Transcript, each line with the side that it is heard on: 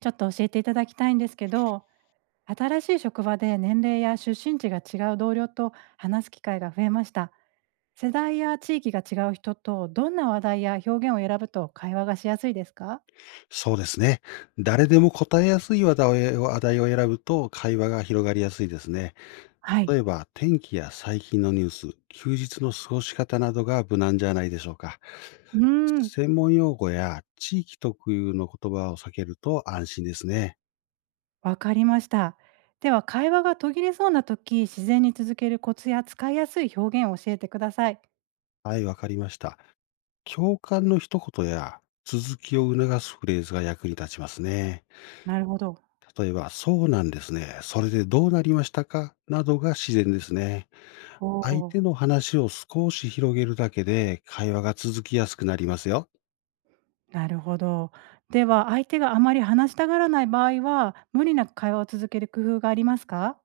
right: ちょっと教えていただきたいんですけど、新しい職場で年齢や出身地が違う同僚と話す機会が増えました。世代や地域が違う人とどんな話題や表現を選ぶと会話がしやすいですか？
left: そうですね。誰でも答えやすい話題を選ぶと会話が広がりやすいですね。
right: はい。
left: 例えば、天気や最近のニュース、休日の過ごし方などが無難じゃないでしょうか。
right: うーん、
left: 専門用語や地域特有の言葉を避けると安心ですね。
right: わかりました。では会話が途切れそうな時、自然に続けるコツや使いやすい表現を教えてください。
left: はい、わかりました。共感の一言や続きを促すフレーズが役に立ちますね。
right: なるほど。
left: 例えば、そうなんですね。それでどうなりましたかなどが自然ですね。
right: お
left: 相手
right: お、
left: の話を少し広げるだけで会話が続きやすくなりますよ。
right: なるほど。では相手があまり話したがらない場合は、無理なく会話を続ける工夫がありますか？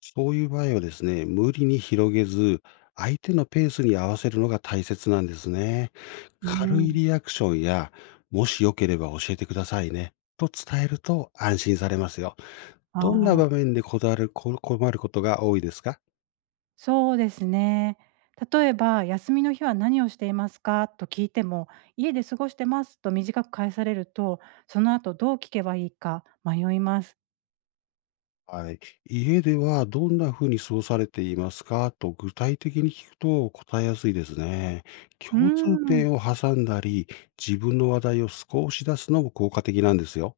left: そういう場合はですね、無理に広げず、相手のペースに合わせるのが大切なんですね。
right: う
left: 軽い
right: ん、
left: リアクションや、もしよければ教えてくださいね、と伝えると安心されますよ。どんな
right: あ
left: 場
right: あ、
left: 面でこだわる、こ困ることが多いですか？
right: そうですね。例えば「休みの日は何をしていますか？」と聞いても「家で過ごしてます」と短く返されると、その後どう聞けばいいか迷います。
left: はい。家ではどんなふうに過ごされていますかと具体的に聞くと答えやすいですね。
right: うー
left: 共通
right: ん、
left: 点を挟んだり、自分の話題を少し出すのも効果的なんですよ。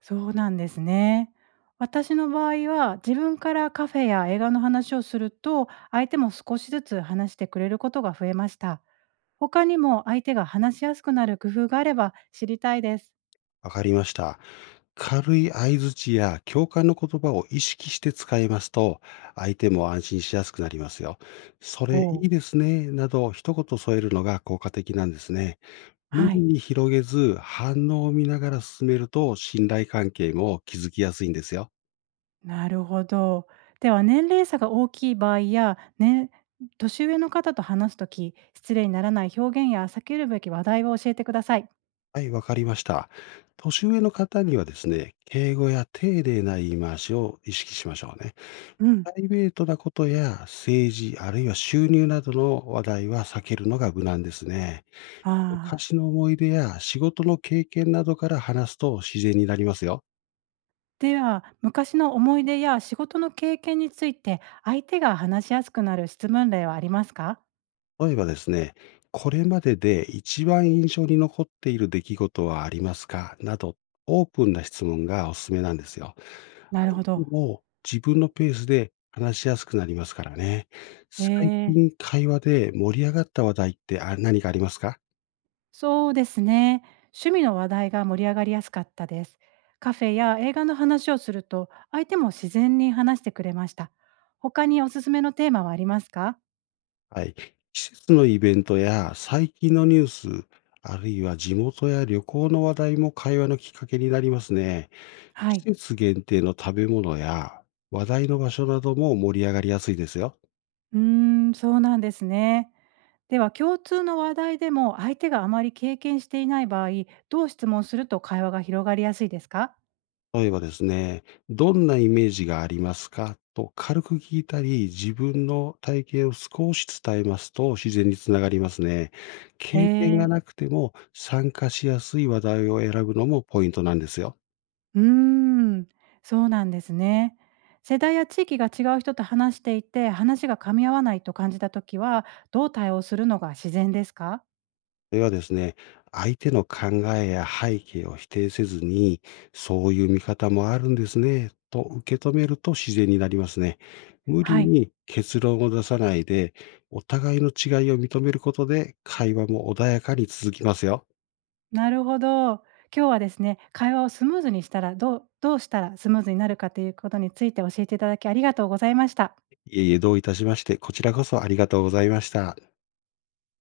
right: そうなんですね。私の場合は、自分からカフェや映画の話をすると、相手も少しずつ話してくれることが増えました。他にも相手が話しやすくなる工夫があれば知りたいです。
left: わかりました。軽い相槌や共感の言葉を意識して使いますと、相手も安心しやすくなりますよ。それい
right: ほう、
left: いですね、など一言添えるのが効果的なんですね。無
right: は
left: 理
right: い。
left: に広げず、反応を見ながら進めると信頼関係も築きやすいんですよ。
right: なるほど。では、年齢差が大きい場合や、ね、年上の方と話すとき、失礼にならない表現や避けるべき話題を教えてください。
left: はい、わかりました。年上の方にはですね、敬語や丁寧な言い回しを意識しましょうね。
right: うん。
left: プライベートなことや政治、あるいは収入などの話題は避けるのが無難ですね。
right: ああ。
left: 昔の思い出や仕事の経験などから話すと自然になりますよ。
right: では、昔の思い出や仕事の経験について、相手が話しやすくなる質問例はありますか？
left: 例えばですね、これまでで一番印象に残っている出来事はありますかなど、オープンな質問がおすすめなんですよ。
right: なるほ
left: 相
right: ど。
left: 手も自分のペースで話しやすくなりますからね。最
right: え
left: 近
right: え、
left: 会話で盛り上がった話題って何かありますか？
right: そうですね。趣味の話題が盛り上がりやすかったです。カフェや映画の話をすると、相手も自然に話してくれました。他におすすめのテーマはありますか？
left: はい。季節のイベントや最近のニュース、あるいは地元や旅行の話題も会話のきっかけになりますね。
right: は
left: 季
right: い。
left: 節限定の食べ物や話題の場所なども盛り上がりやすいですよ。
right: うーん、そうなんですね。では、共通の話題でも相手があまり経験していない場合、どう質問すると会話が広がりやすいですか？
left: 例えばですね、どんなイメージがありますかと軽く聞いたり、自分の体験を少し伝えますと自然につながりますね。
right: へ
left: 経験が
right: え。
left: なくても参加しやすい話題を選ぶのもポイントなんですよ。
right: うーん、そうなんですね。世代や地域が違う人と話していて、話が噛み合わないと感じたときは、どう対応するのが自然ですか？
left: それはですね、相手の考えや背景を否定せずに、そういう見方もあるんですね、と受け止めると自然になりますね。無理
right: はい、
left: に結論を出さないで、お互いの違いを認めることで、会話も穏やかに続きますよ。
right: なるほど。今日はですね、会話をスムーズにしたら、どうしたらスムーズになるかということについて教えていただきありがとうございました。
left: いえいえ、どういたしまして、こちらこそありがとうございました。